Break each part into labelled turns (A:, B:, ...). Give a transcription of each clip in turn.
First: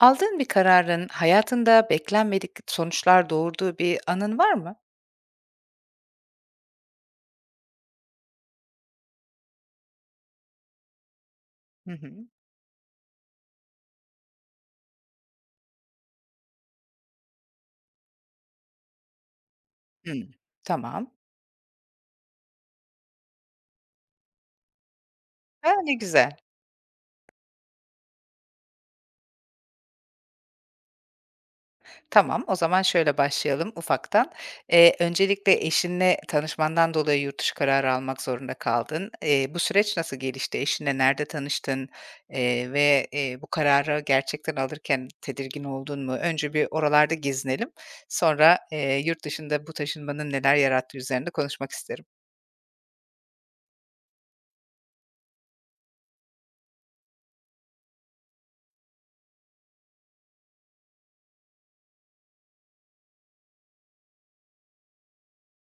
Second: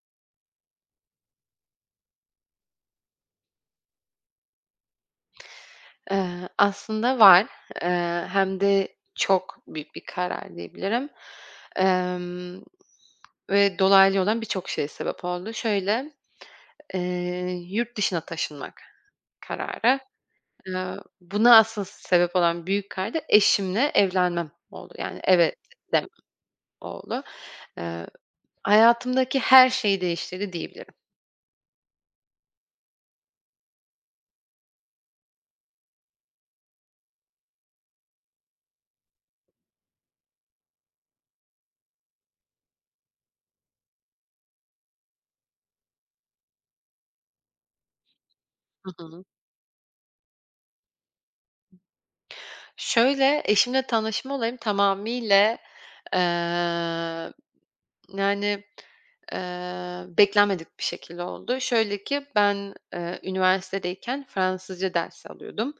A: Aldığın bir kararın hayatında beklenmedik sonuçlar doğurduğu bir anın var mı?
B: Aslında var. Hem de çok büyük bir karar diyebilirim.
A: Hı hı.
B: Emm, Ve dolaylı olan birçok şeye sebep oldu. Şöyle, yurt dışına taşınmak kararı.
A: Hımm. Tamam.
B: Buna asıl sebep olan büyük karar da eşimle evlenmem oldu. Yani, evet
A: A, ne
B: demem
A: güzel.
B: oldu. Eee, Hayatımdaki her şeyi değiştirdi diyebilirim.
A: Tamam, o zaman şöyle başlayalım ufaktan. Öncelikle eşinle tanışmandan dolayı yurt dışı kararı almak zorunda kaldın. Bu süreç nasıl gelişti? Eşinle nerede tanıştın, ve, bu kararı gerçekten alırken tedirgin oldun mu? Önce bir oralarda gezinelim. Sonra,
B: Hı
A: yurt
B: hı.
A: dışında bu taşınmanın neler yarattığı üzerinde konuşmak isterim.
B: Şöyle, eşimle tanışma olayım tamamıyla, eee yani, beklenmedik bir şekilde oldu. Şöyle ki ben, üniversitedeyken Fransızca dersi alıyordum.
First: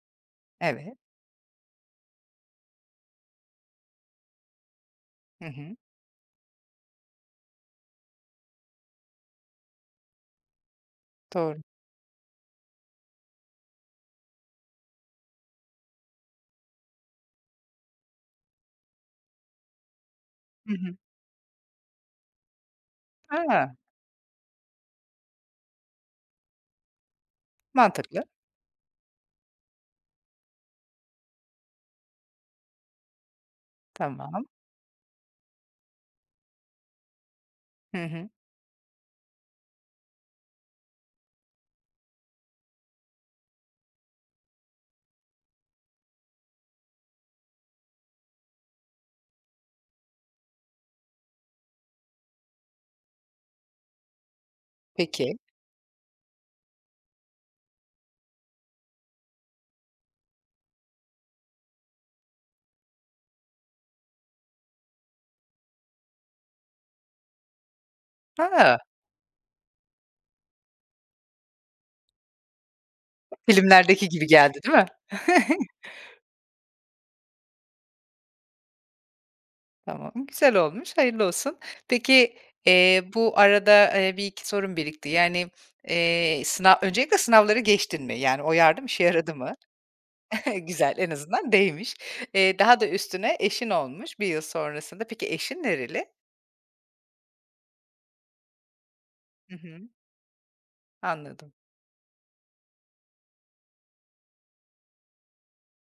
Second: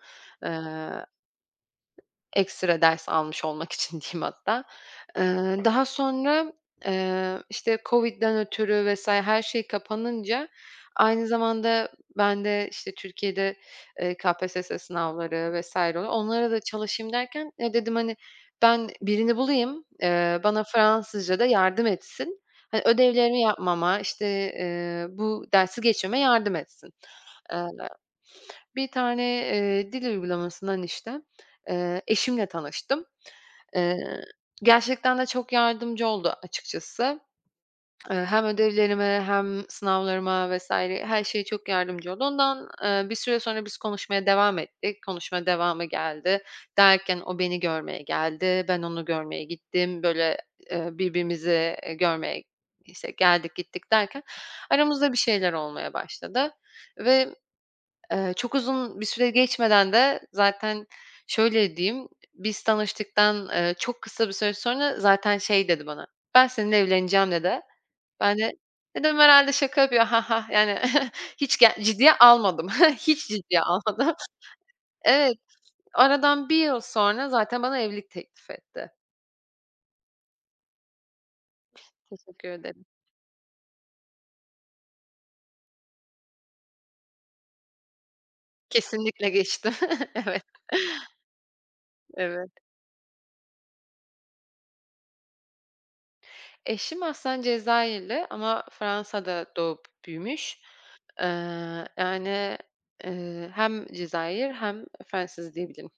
B: Eee
A: Evet.
B: Ekstra ders almış olmak için diyeyim hatta.
A: Hı
B: Eee,
A: hı.
B: Daha sonra, işte, COVID'den ötürü vs. her şey kapanınca aynı
A: Doğru.
B: zamanda ben de, işte, Türkiye'de, KPSS sınavları vs. oluyor. Onlara da çalışayım derken, ya, dedim, hani, ben birini bulayım, bana
A: Hı hı.
B: Fransızca'da yardım etsin. Hani, ödevlerimi
A: A!
B: yapmama, işte, bu dersi geçmeme yardım etsin. Eee,
A: Mantıklı.
B: Bir tane, dil uygulamasından, işte, eşimle tanıştım. Eee,
A: Tamam.
B: Gerçekten de çok yardımcı oldu açıkçası.
A: Hı hı.
B: Hem ödevlerime hem sınavlarıma vesaire her şeye çok yardımcı oldu. Ondan, bir süre sonra biz konuşmaya devam ettik. Konuşma devamı geldi. Derken o beni görmeye geldi, ben onu görmeye gittim. Böyle, birbirimizi, görmeye, işte, geldik gittik derken aramızda bir
A: Peki.
B: şeyler olmaya başladı ve çok uzun bir süre geçmeden de zaten şöyle diyeyim, biz tanıştıktan, çok kısa bir süre sonra zaten şey dedi bana, "Ben seninle evleneceğim." dedi. Ben de
A: A!
B: dedim, "Herhâlde şaka yapıyor, ha ha." yani hiç ciddiye almadım. Hiç ciddiye almadım.
A: Filmlerdeki gibi geldi, değil mi?
B: Evet, aradan bir yıl sonra zaten bana evlilik teklif etti.
A: Tamam, güzel olmuş, hayırlı olsun. Peki,
B: Teşekkür ederim.
A: bu arada, 1-2 sorum birikti. Yani, sınav öncelikle sınavları geçtin mi? Yani o yardım işe
B: Kesinlikle
A: yaradı mı?
B: geçtim. Evet,
A: Güzel, en azından değmiş.
B: evet.
A: Daha da üstüne eşin olmuş bir yıl sonrasında. Peki eşin nereli?
B: Eşim aslen Cezayirli ama Fransa'da
A: Hı
B: doğup
A: hı.
B: büyümüş.
A: Anladım.
B: Yani, hem Cezayir hem Fransız diyebilirim.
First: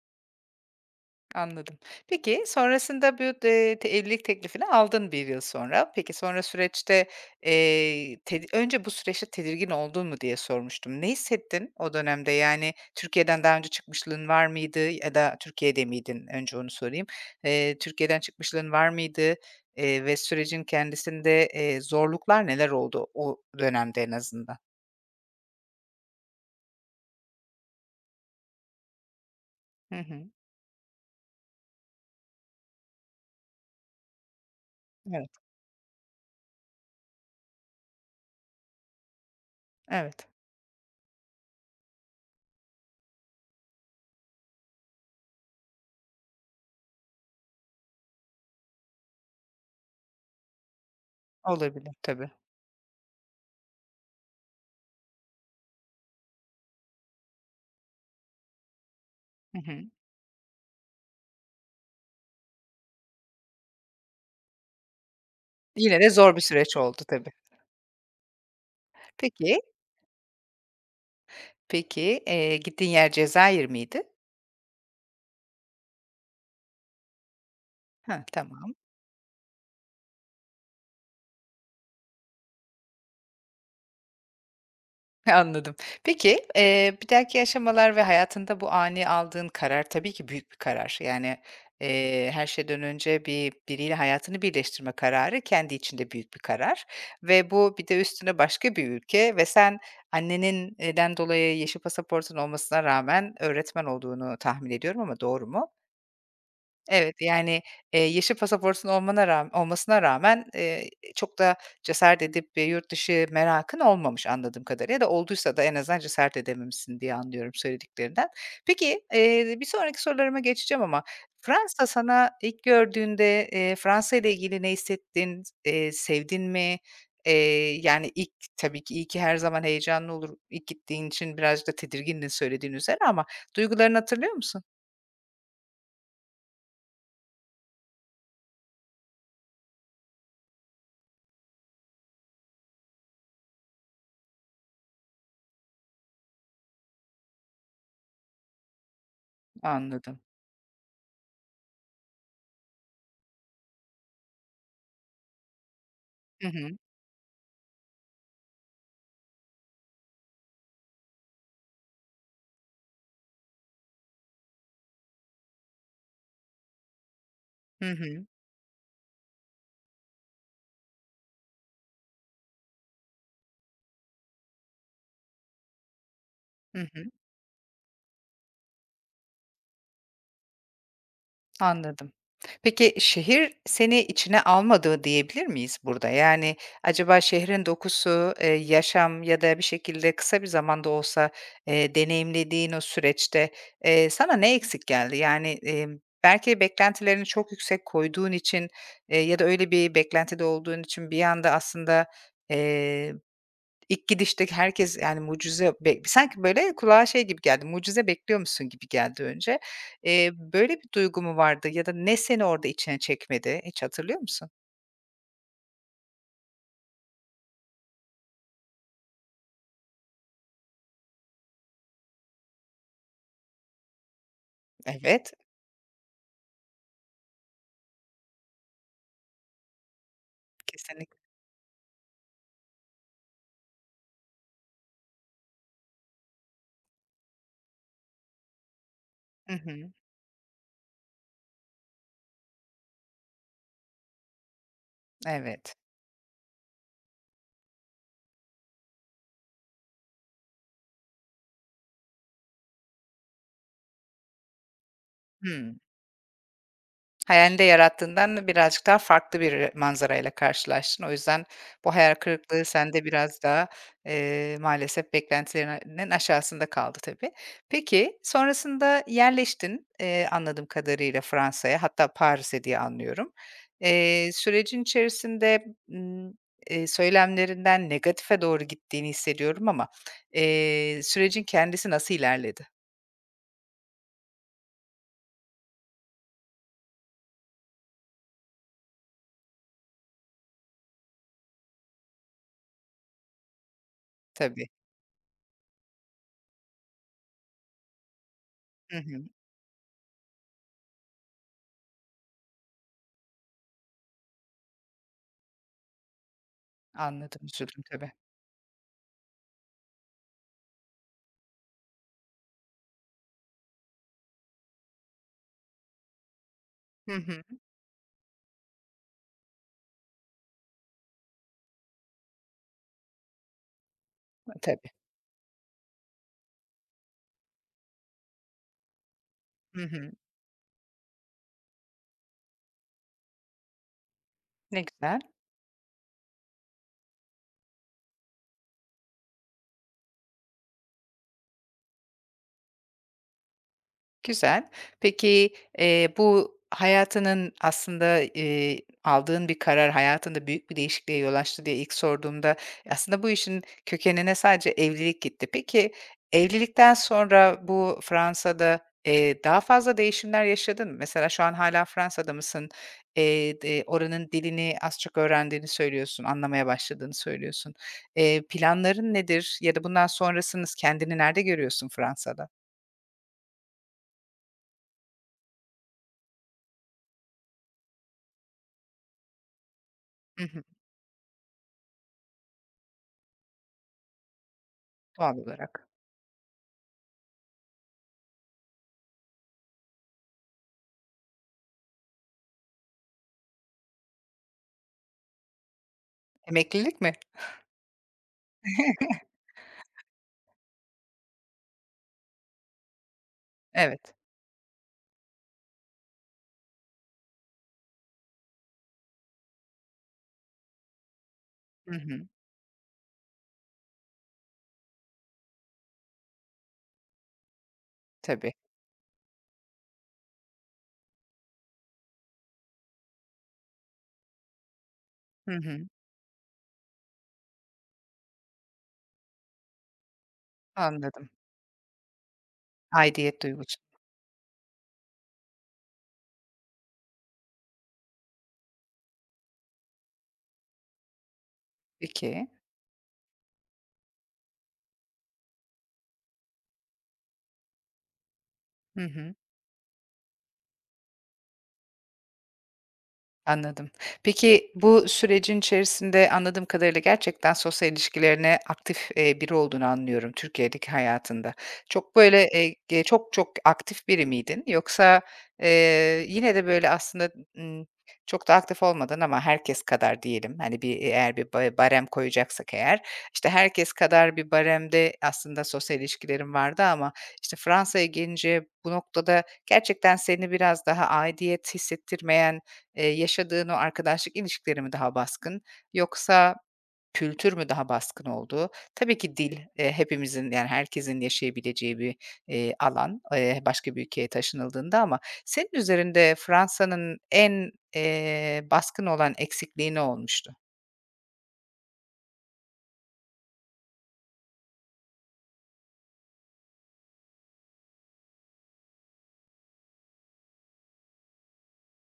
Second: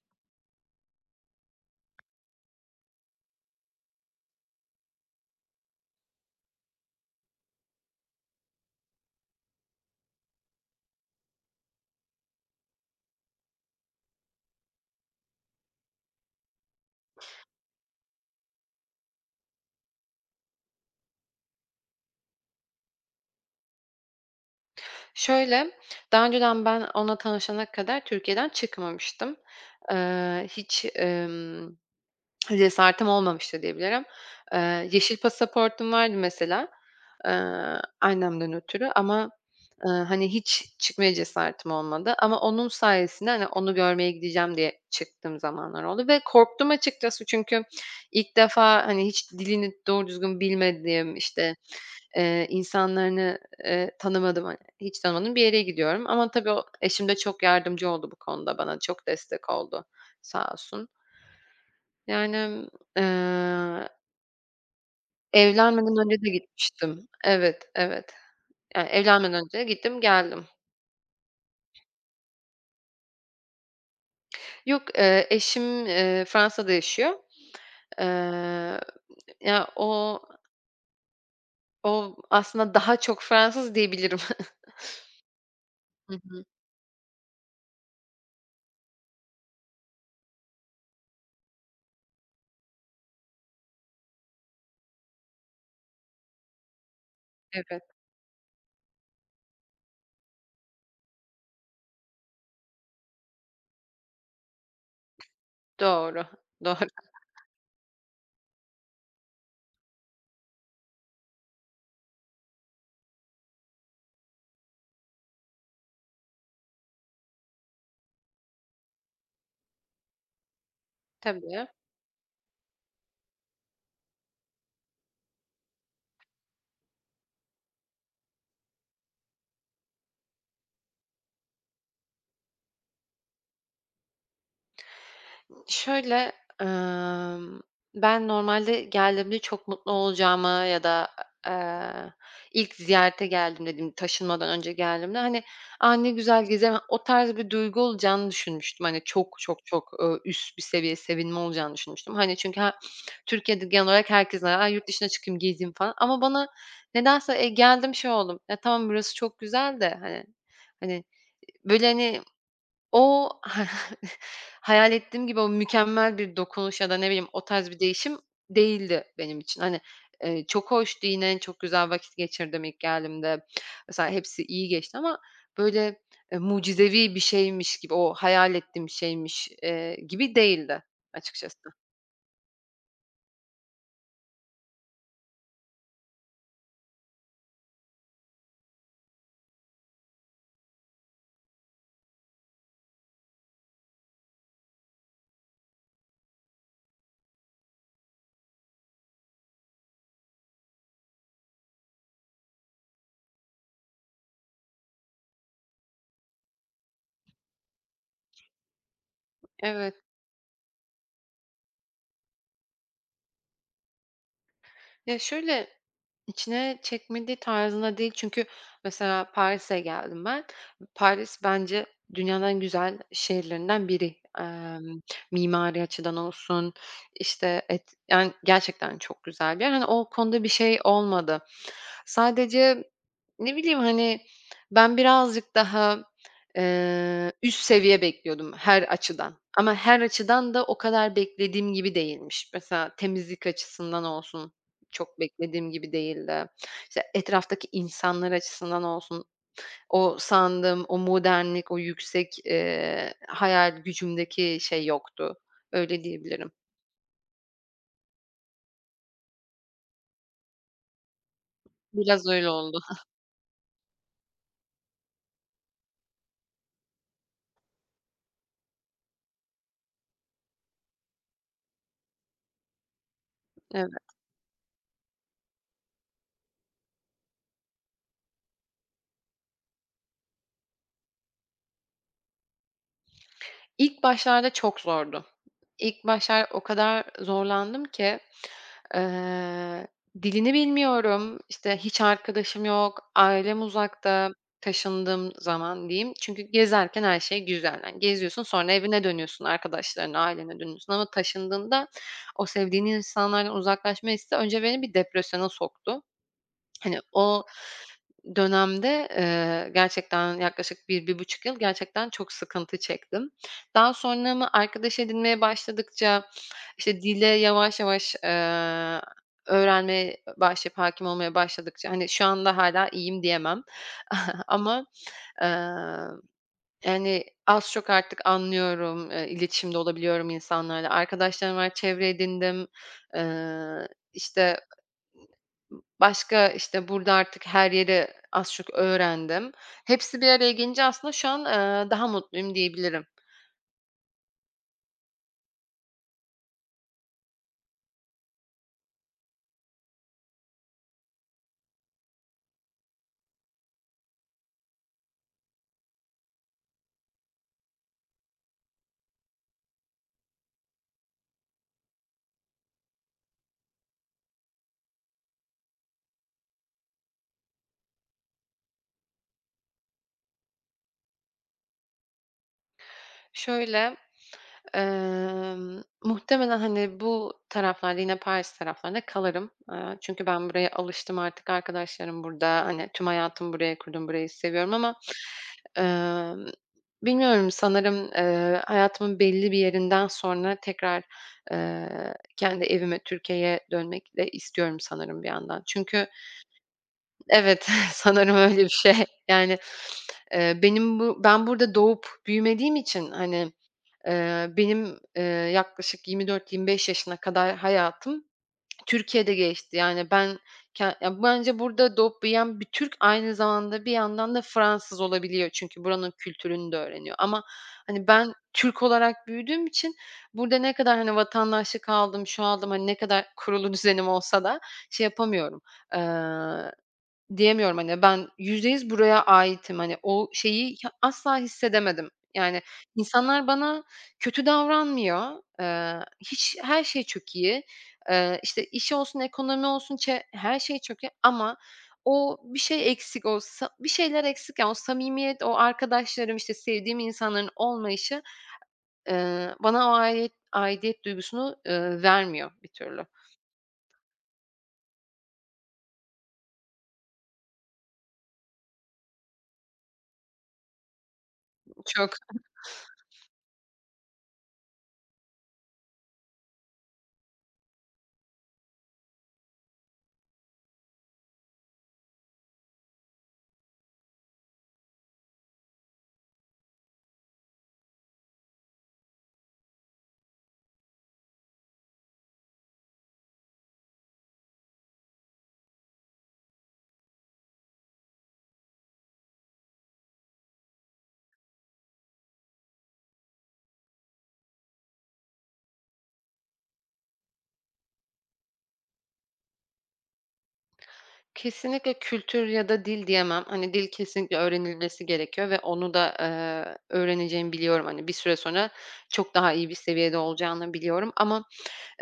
A: Anladım. Peki, sonrasında bu, te evlilik teklifini aldın bir yıl sonra. Peki, sonra süreçte, tedi önce bu süreçte tedirgin oldun mu diye sormuştum. Ne hissettin o dönemde? Yani, Türkiye'den daha önce çıkmışlığın var mıydı ya da Türkiye'de miydin? Önce onu sorayım. Türkiye'den çıkmışlığın var mıydı, ve sürecin kendisinde, zorluklar neler oldu o dönemde en azından?
B: Şöyle, daha önceden ben onunla tanışana kadar Türkiye'den çıkmamıştım.
A: Hı hı.
B: Eee, hiç, Cesaretim olmamıştı diyebilirim. Yeşil
A: Evet,
B: pasaportum vardı mesela, eee, annemden ötürü ama,
A: evet.
B: hani, hiç çıkmaya cesaretim olmadı ama onun sayesinde, hani, onu görmeye gideceğim diye çıktığım zamanlar oldu ve korktum açıkçası çünkü ilk defa, hani, hiç dilini doğru düzgün bilmediğim, işte,
A: Olabilir tabii.
B: insanlarını, tanımadığım, hani, hiç tanımadığım bir yere gidiyorum ama tabii o eşim de çok yardımcı oldu bu konuda bana, çok destek
A: Hı hı.
B: oldu sağ olsun. Yani, eee, evlenmeden
A: Yine de
B: önce de
A: zor bir süreç oldu
B: gitmiştim.
A: tabii.
B: Evet, evet. Yani, evlenmeden
A: Peki.
B: önce gittim, geldim.
A: Peki, gittiğin yer Cezayir miydi?
B: Yok, eşim, Fransa'da yaşıyor.
A: Ha
B: Eee,
A: tamam,
B: Ya, o aslında daha çok Fransız diyebilirim.
A: anladım.
B: Hı hı.
A: Peki, bir dahaki aşamalar ve hayatında bu ani aldığın karar tabii ki büyük bir karar. Yani, her şeyden önce bir biriyle hayatını birleştirme kararı kendi içinde büyük bir karar ve bu
B: Evet,
A: bir de üstüne başka bir ülke ve sen annenin den dolayı yeşil pasaportun olmasına rağmen öğretmen olduğunu tahmin ediyorum ama doğru mu?
B: doğru, doğru.
A: Evet, yani, yeşil pasaportun olmana ram olmasına rağmen, çok da cesaret edip, yurt dışı merakın olmamış anladığım kadarıyla ya da olduysa da en azından cesaret edememişsin diye anlıyorum söylediklerinden. Peki, bir sonraki sorularıma geçeceğim ama
B: Tabii.
A: Fransa sana ilk gördüğünde, Fransa ile ilgili ne hissettin? Sevdin mi? Yani, ilk tabii ki iyi ki her zaman heyecanlı olur. İlk gittiğin için birazcık da tedirgindin söylediğin üzere ama duygularını hatırlıyor musun?
B: Şöyle, emm, ben normalde geldiğimde çok mutlu olacağımı ya da, e, eee, ilk ziyarete geldiğimde diyeyim, taşınmadan önce geldiğimde, hani, "A, ne güzel gezeceğim." O tarz bir duygu olacağını düşünmüştüm. Hani, çok çok çok,
A: Anladım.
B: üst bir seviye sevinme olacağını düşünmüştüm. Hani, çünkü Türkiye'de genel olarak herkes, "A, yurt dışına çıkayım, gezeyim." falan ama bana
A: Hı hı.
B: nedense, geldim şey oldum, "Ya, tamam burası çok güzel de." hani hani, böyle, hani, o hayal ettiğim gibi o mükemmel bir dokunuş ya da ne bileyim o tarz bir
A: Hı
B: değişim
A: hı.
B: değildi benim için. Hani, çok hoştu yine, çok güzel vakit geçirdim ilk geldiğimde. Mesela hepsi iyi geçti ama böyle,
A: Hı hı,
B: mucizevi bir şeymiş gibi, o hayal ettiğim şeymiş, gibi değildi açıkçası.
A: anladım. Peki şehir seni içine almadı diyebilir miyiz burada? Yani acaba şehrin dokusu, yaşam ya da bir şekilde kısa bir zamanda olsa, deneyimlediğin o süreçte, sana ne eksik geldi? Yani, belki beklentilerini çok yüksek koyduğun için, ya da öyle bir beklentide olduğun için bir anda aslında, İlk gidişte herkes, yani, mucize be sanki, böyle, kulağa şey gibi geldi, mucize bekliyor musun gibi geldi önce.
B: Evet.
A: Böyle bir duygu mu vardı ya da ne seni orada içine çekmedi? Hiç hatırlıyor musun?
B: Ya, şöyle. İçine çekmedi tarzında değil çünkü mesela Paris'e geldim ben. Paris bence dünyanın en güzel şehirlerinden biri.
A: Evet,
B: Mimari açıdan olsun, işte, yani gerçekten çok güzel bir yer. Hani, o konuda bir şey
A: kesinlikle.
B: olmadı. Sadece ne bileyim, hani, ben birazcık daha, üst seviye bekliyordum her açıdan
A: Hı
B: ama
A: hı.
B: her açıdan da o kadar beklediğim gibi değilmiş. Mesela temizlik açısından olsun, çok beklediğim
A: Evet.
B: gibi değildi. İşte, etraftaki insanlar açısından olsun, o sandığım o modernlik, o yüksek, hayal gücümdeki şey yoktu.
A: Hıı.
B: Öyle diyebilirim.
A: Hayalinde yarattığından birazcık daha farklı bir manzarayla karşılaştın. O yüzden bu hayal
B: Biraz öyle
A: kırıklığı
B: oldu.
A: sende biraz daha, maalesef beklentilerinin aşağısında kaldı tabii. Peki, sonrasında yerleştin, anladığım kadarıyla Fransa'ya, hatta Paris'e diye anlıyorum.
B: Evet.
A: Sürecin içerisinde, ımm, söylemlerinden negatife doğru gittiğini hissediyorum ama, sürecin kendisi nasıl ilerledi?
B: İlk başlarda çok zordu. İlk başlar o kadar zorlandım ki Eee, dilini bilmiyorum, işte, hiç arkadaşım yok, ailem uzakta
A: Tabii.
B: taşındığım zaman diyeyim. Çünkü gezerken her şey güzel. Hani, geziyorsun, sonra
A: Hı
B: evine
A: hı.
B: dönüyorsun, arkadaşlarına, ailene dönüyorsun ama taşındığında o sevdiğin insanlardan uzaklaşma hissi önce beni bir depresyona soktu. Hani,
A: Anladım,
B: o
A: üzüldüm tabii.
B: dönemde, gerçekten yaklaşık bir bir buçuk yıl gerçekten çok sıkıntı çektim. Daha sonra mı arkadaş edinmeye başladıkça işte,
A: Hı
B: dile
A: hı.
B: yavaş yavaş, öğrenmeye başlayıp hakim olmaya başladıkça, hani, şu anda hala iyiyim diyemem ama,
A: Tabii.
B: eee, yani, az çok artık anlıyorum, iletişimde
A: Hı hı.
B: olabiliyorum insanlarla. Arkadaşlarım var, çevre edindim. İşte,
A: Ne güzel,
B: başka, işte, burada artık her yeri az çok öğrendim. Hepsi bir araya gelince aslında şu an, daha mutluyum diyebilirim.
A: güzel. Peki, bu hayatının aslında, aldığın bir karar hayatında büyük bir değişikliğe yol açtı diye ilk sorduğumda aslında bu işin kökenine sadece evlilik gitti. Peki, evlilikten sonra bu Fransa'da, daha fazla değişimler yaşadın mı? Mesela şu an hala Fransa'da mısın? D oranın dilini az çok öğrendiğini söylüyorsun, anlamaya başladığını söylüyorsun. Planların nedir ya da bundan sonrasınız kendini nerede görüyorsun Fransa'da?
B: Şöyle. Muhtemelen, hani, bu taraflarda, yine Paris taraflarında kalırım. Çünkü ben buraya alıştım artık. Arkadaşlarım burada. Hani, tüm hayatımı buraya kurdum. Burayı seviyorum ama,
A: Doğal olarak.
B: emm, bilmiyorum, sanırım, hayatımın belli bir yerinden sonra tekrar, kendi evime, Türkiye'ye dönmek de istiyorum sanırım bir yandan. Çünkü.
A: Emeklilik mi?
B: Evet, sanırım öyle bir şey. Yani, benim bu ben burada doğup büyümediğim için, hani,
A: Evet.
B: Benim, yaklaşık 24-25 yaşına kadar hayatım Türkiye'de geçti. Yani ben ya, bence
A: Hı
B: burada doğup
A: hı.
B: büyüyen bir Türk aynı zamanda bir yandan da Fransız olabiliyor. Çünkü buranın kültürünü de öğreniyor ama, hani, ben
A: Tabii.
B: Türk olarak büyüdüğüm için burada ne kadar, hani, vatandaşlık aldım, şu aldım, hani, ne kadar kurulu düzenim olsa da şey
A: Hı
B: yapamıyorum.
A: hı.
B: Eee Diyemiyorum, hani, ben %100 buraya aitim. Hani, o şeyi ya
A: Anladım.
B: asla hissedemedim. Yani,
A: Aidiyet
B: insanlar
A: duygusu.
B: bana kötü davranmıyor. Hiç her şey çok iyi. İşte, iş olsun, ekonomi olsun, her şey çok iyi ama o
A: Peki.
B: bir şey eksik, o bir şeyler eksik, yani, o samimiyet, o arkadaşlarım, işte, sevdiğim insanların olmayışı,
A: Hı hı.
B: bana o aidiyet duygusunu, vermiyor bir türlü.
A: Anladım. Peki, bu sürecin içerisinde anladığım kadarıyla gerçekten sosyal ilişkilerine aktif, biri olduğunu anlıyorum Türkiye'deki hayatında.
B: Çok.
A: Çok böyle, ge çok çok aktif biri miydin yoksa, yine de böyle aslında, ımm, çok da aktif olmadan ama herkes kadar diyelim, hani, eğer bir ba barem koyacaksak eğer, işte, herkes kadar bir baremde aslında sosyal ilişkilerim vardı ama, işte, Fransa'ya gelince bu noktada gerçekten seni biraz daha aidiyet hissettirmeyen yaşadığın o arkadaşlık ilişkileri mi daha baskın yoksa kültür mü daha baskın oldu? Tabii ki dil, hepimizin, yani, herkesin yaşayabileceği bir, alan, başka bir ülkeye taşınıldığında ama senin üzerinde Fransa'nın en, baskın olan eksikliği ne olmuştu?
B: Kesinlikle kültür ya da dil diyemem. Hani, dil kesinlikle öğrenilmesi gerekiyor ve onu da, öğreneceğimi biliyorum. Hani, bir süre sonra çok daha iyi bir seviyede olacağını biliyorum ama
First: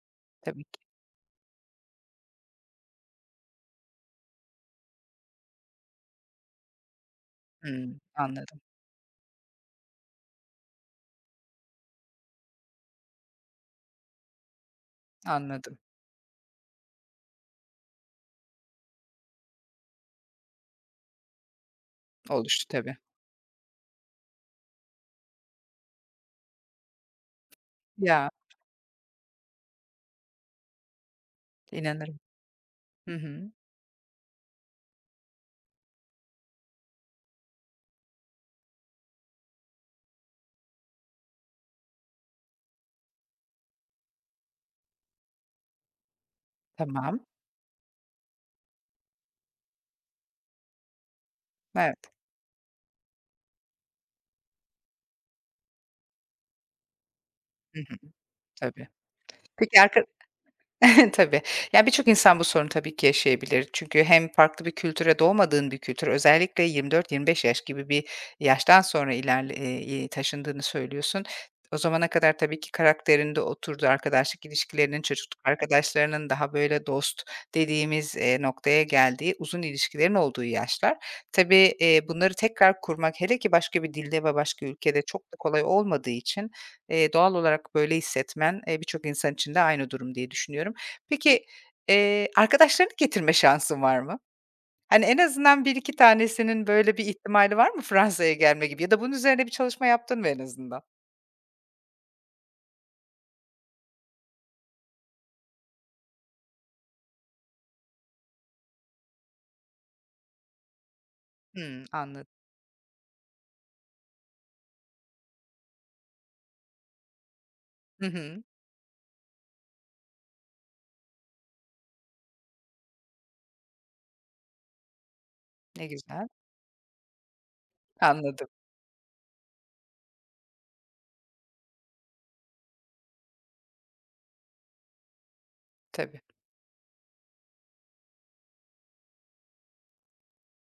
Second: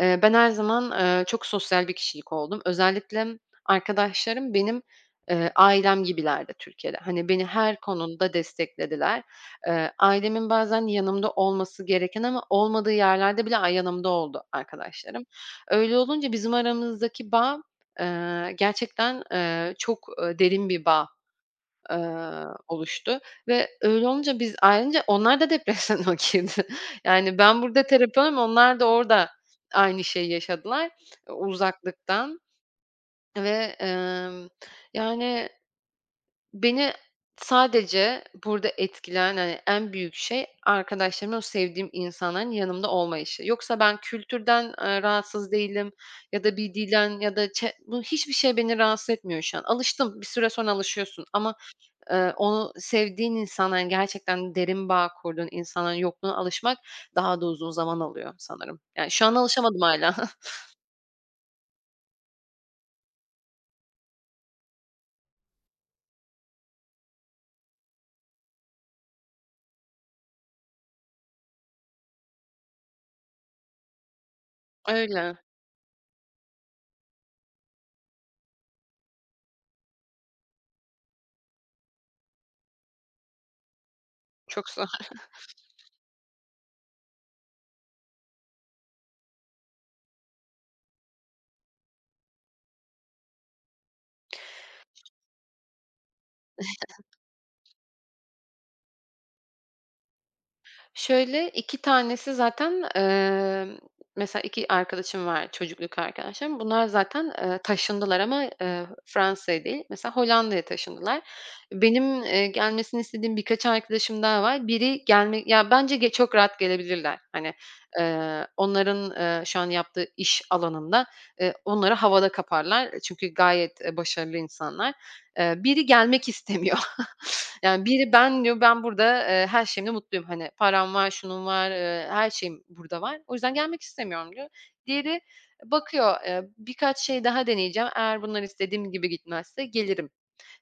B: Ben her
A: Tabii ki.
B: zaman, çok sosyal bir kişilik oldum. Özellikle arkadaşlarım benim, ailem gibilerdi Türkiye'de. Hani, beni her
A: Hımm,
B: konuda
A: anladım,
B: desteklediler. Ailemin bazen yanımda olması gereken ama olmadığı yerlerde bile yanımda oldu arkadaşlarım.
A: anladım.
B: Öyle olunca bizim aramızdaki bağ, gerçekten, çok, derin bir bağ
A: Oluştu tabii.
B: oluştu ve öyle olunca biz ayrılınca onlar da depresyona girdi. Yani ben burada terapi
A: Ya,
B: alıyorum, onlar da orada aynı şeyi yaşadılar,
A: inanırım.
B: uzaklıktan
A: Hı hı.
B: ve, yani beni sadece burada etkileyen, hani, en büyük şey arkadaşlarımın, o sevdiğim insanların yanımda olmayışı. Yoksa ben kültürden, rahatsız değilim ya da bir
A: Tamam.
B: dilden ya da bu hiçbir şey beni rahatsız etmiyor şu an. Alıştım, bir süre sonra alışıyorsun ama
A: Evet.
B: Onu sevdiğin insanla, yani, gerçekten derin bağ kurduğun insanların yokluğuna alışmak daha da uzun
A: Hı hı.
B: zaman alıyor sanırım.
A: Tabii.
B: Yani, şu an
A: Peki
B: alışamadım
A: arka
B: hâlâ.
A: Tabii. Yani birçok insan bu sorunu tabii ki yaşayabilir. Çünkü hem farklı bir kültüre, doğmadığın bir kültür, özellikle 24-25 yaş gibi bir yaştan sonra ilerle taşındığını söylüyorsun. O zamana kadar tabii ki karakterinde oturdu, arkadaşlık ilişkilerinin,
B: Öyle.
A: çocukluk arkadaşlarının daha böyle dost dediğimiz, noktaya geldiği, uzun ilişkilerin olduğu yaşlar. Tabii, bunları tekrar kurmak, hele ki başka bir dilde ve başka
B: Çok zor.
A: ülkede çok da kolay olmadığı için, doğal olarak böyle hissetmen, birçok insan için de aynı durum diye düşünüyorum. Peki, arkadaşlarını getirme şansın var mı? Hani, en azından bir iki tanesinin böyle bir ihtimali var mı Fransa'ya gelme gibi ya da bunun üzerine bir çalışma yaptın mı en azından?
B: Şöyle, 2 tanesi zaten, mesela 2 arkadaşım var, çocukluk arkadaşım. Bunlar zaten, taşındılar ama, Fransa'ya değil, mesela Hollanda'ya taşındılar.
A: Hımm,
B: Benim,
A: anladım.
B: gelmesini istediğim birkaç arkadaşım daha var. Biri ya, bence çok rahat gelebilirler. Hani,
A: Hı hı.
B: onların, şu an yaptığı iş alanında, onları havada kaparlar. Çünkü gayet, başarılı insanlar.
A: Ne
B: Biri
A: güzel.
B: gelmek istemiyor. Yani biri ben
A: Anladım.
B: diyor, ben burada, her şeyimle mutluyum. Hani param var, şunun var, her şeyim burada var. O yüzden gelmek istemiyorum diyor. Diğeri bakıyor,
A: Tabii.
B: birkaç şey daha deneyeceğim. Eğer bunlar istediğim gibi gitmezse gelirim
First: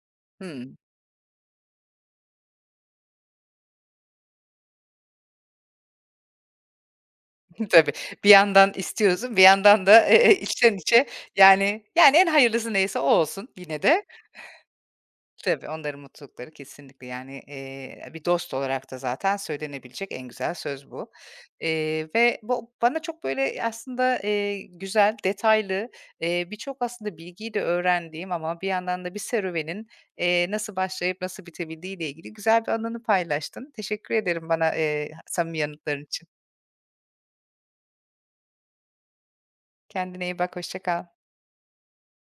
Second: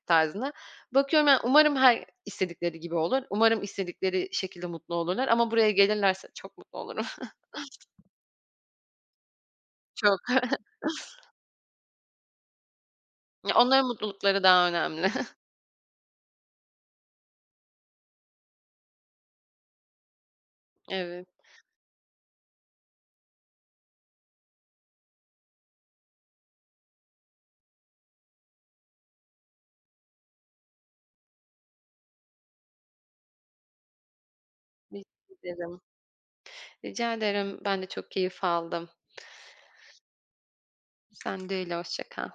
B: tarzında.
A: Hımm.
B: Bakıyorum yani umarım her istedikleri gibi olur. Umarım istedikleri şekilde mutlu olurlar ama buraya gelirlerse çok mutlu olurum.
A: Tabii. Bir yandan istiyorsun, bir yandan da,
B: Çok.
A: içten içe yani en hayırlısı neyse o olsun
B: Ya,
A: yine
B: onların
A: de.
B: mutlulukları daha önemli.
A: Tabii, onların mutlulukları kesinlikle. Yani, bir dost olarak da zaten söylenebilecek en güzel söz bu.
B: Evet.
A: Ve bu bana çok, böyle, aslında, güzel, detaylı, birçok aslında bilgiyi de öğrendiğim ama bir yandan da bir serüvenin, nasıl başlayıp nasıl bitebildiği ile ilgili güzel bir anını paylaştın. Teşekkür ederim bana,
B: Rica
A: samimi
B: ederim.
A: yanıtların için.
B: Rica ederim. Ben de çok keyif aldım.
A: Kendine iyi bak, hoşça kal.
B: Sen de öyle. Hoşça kal.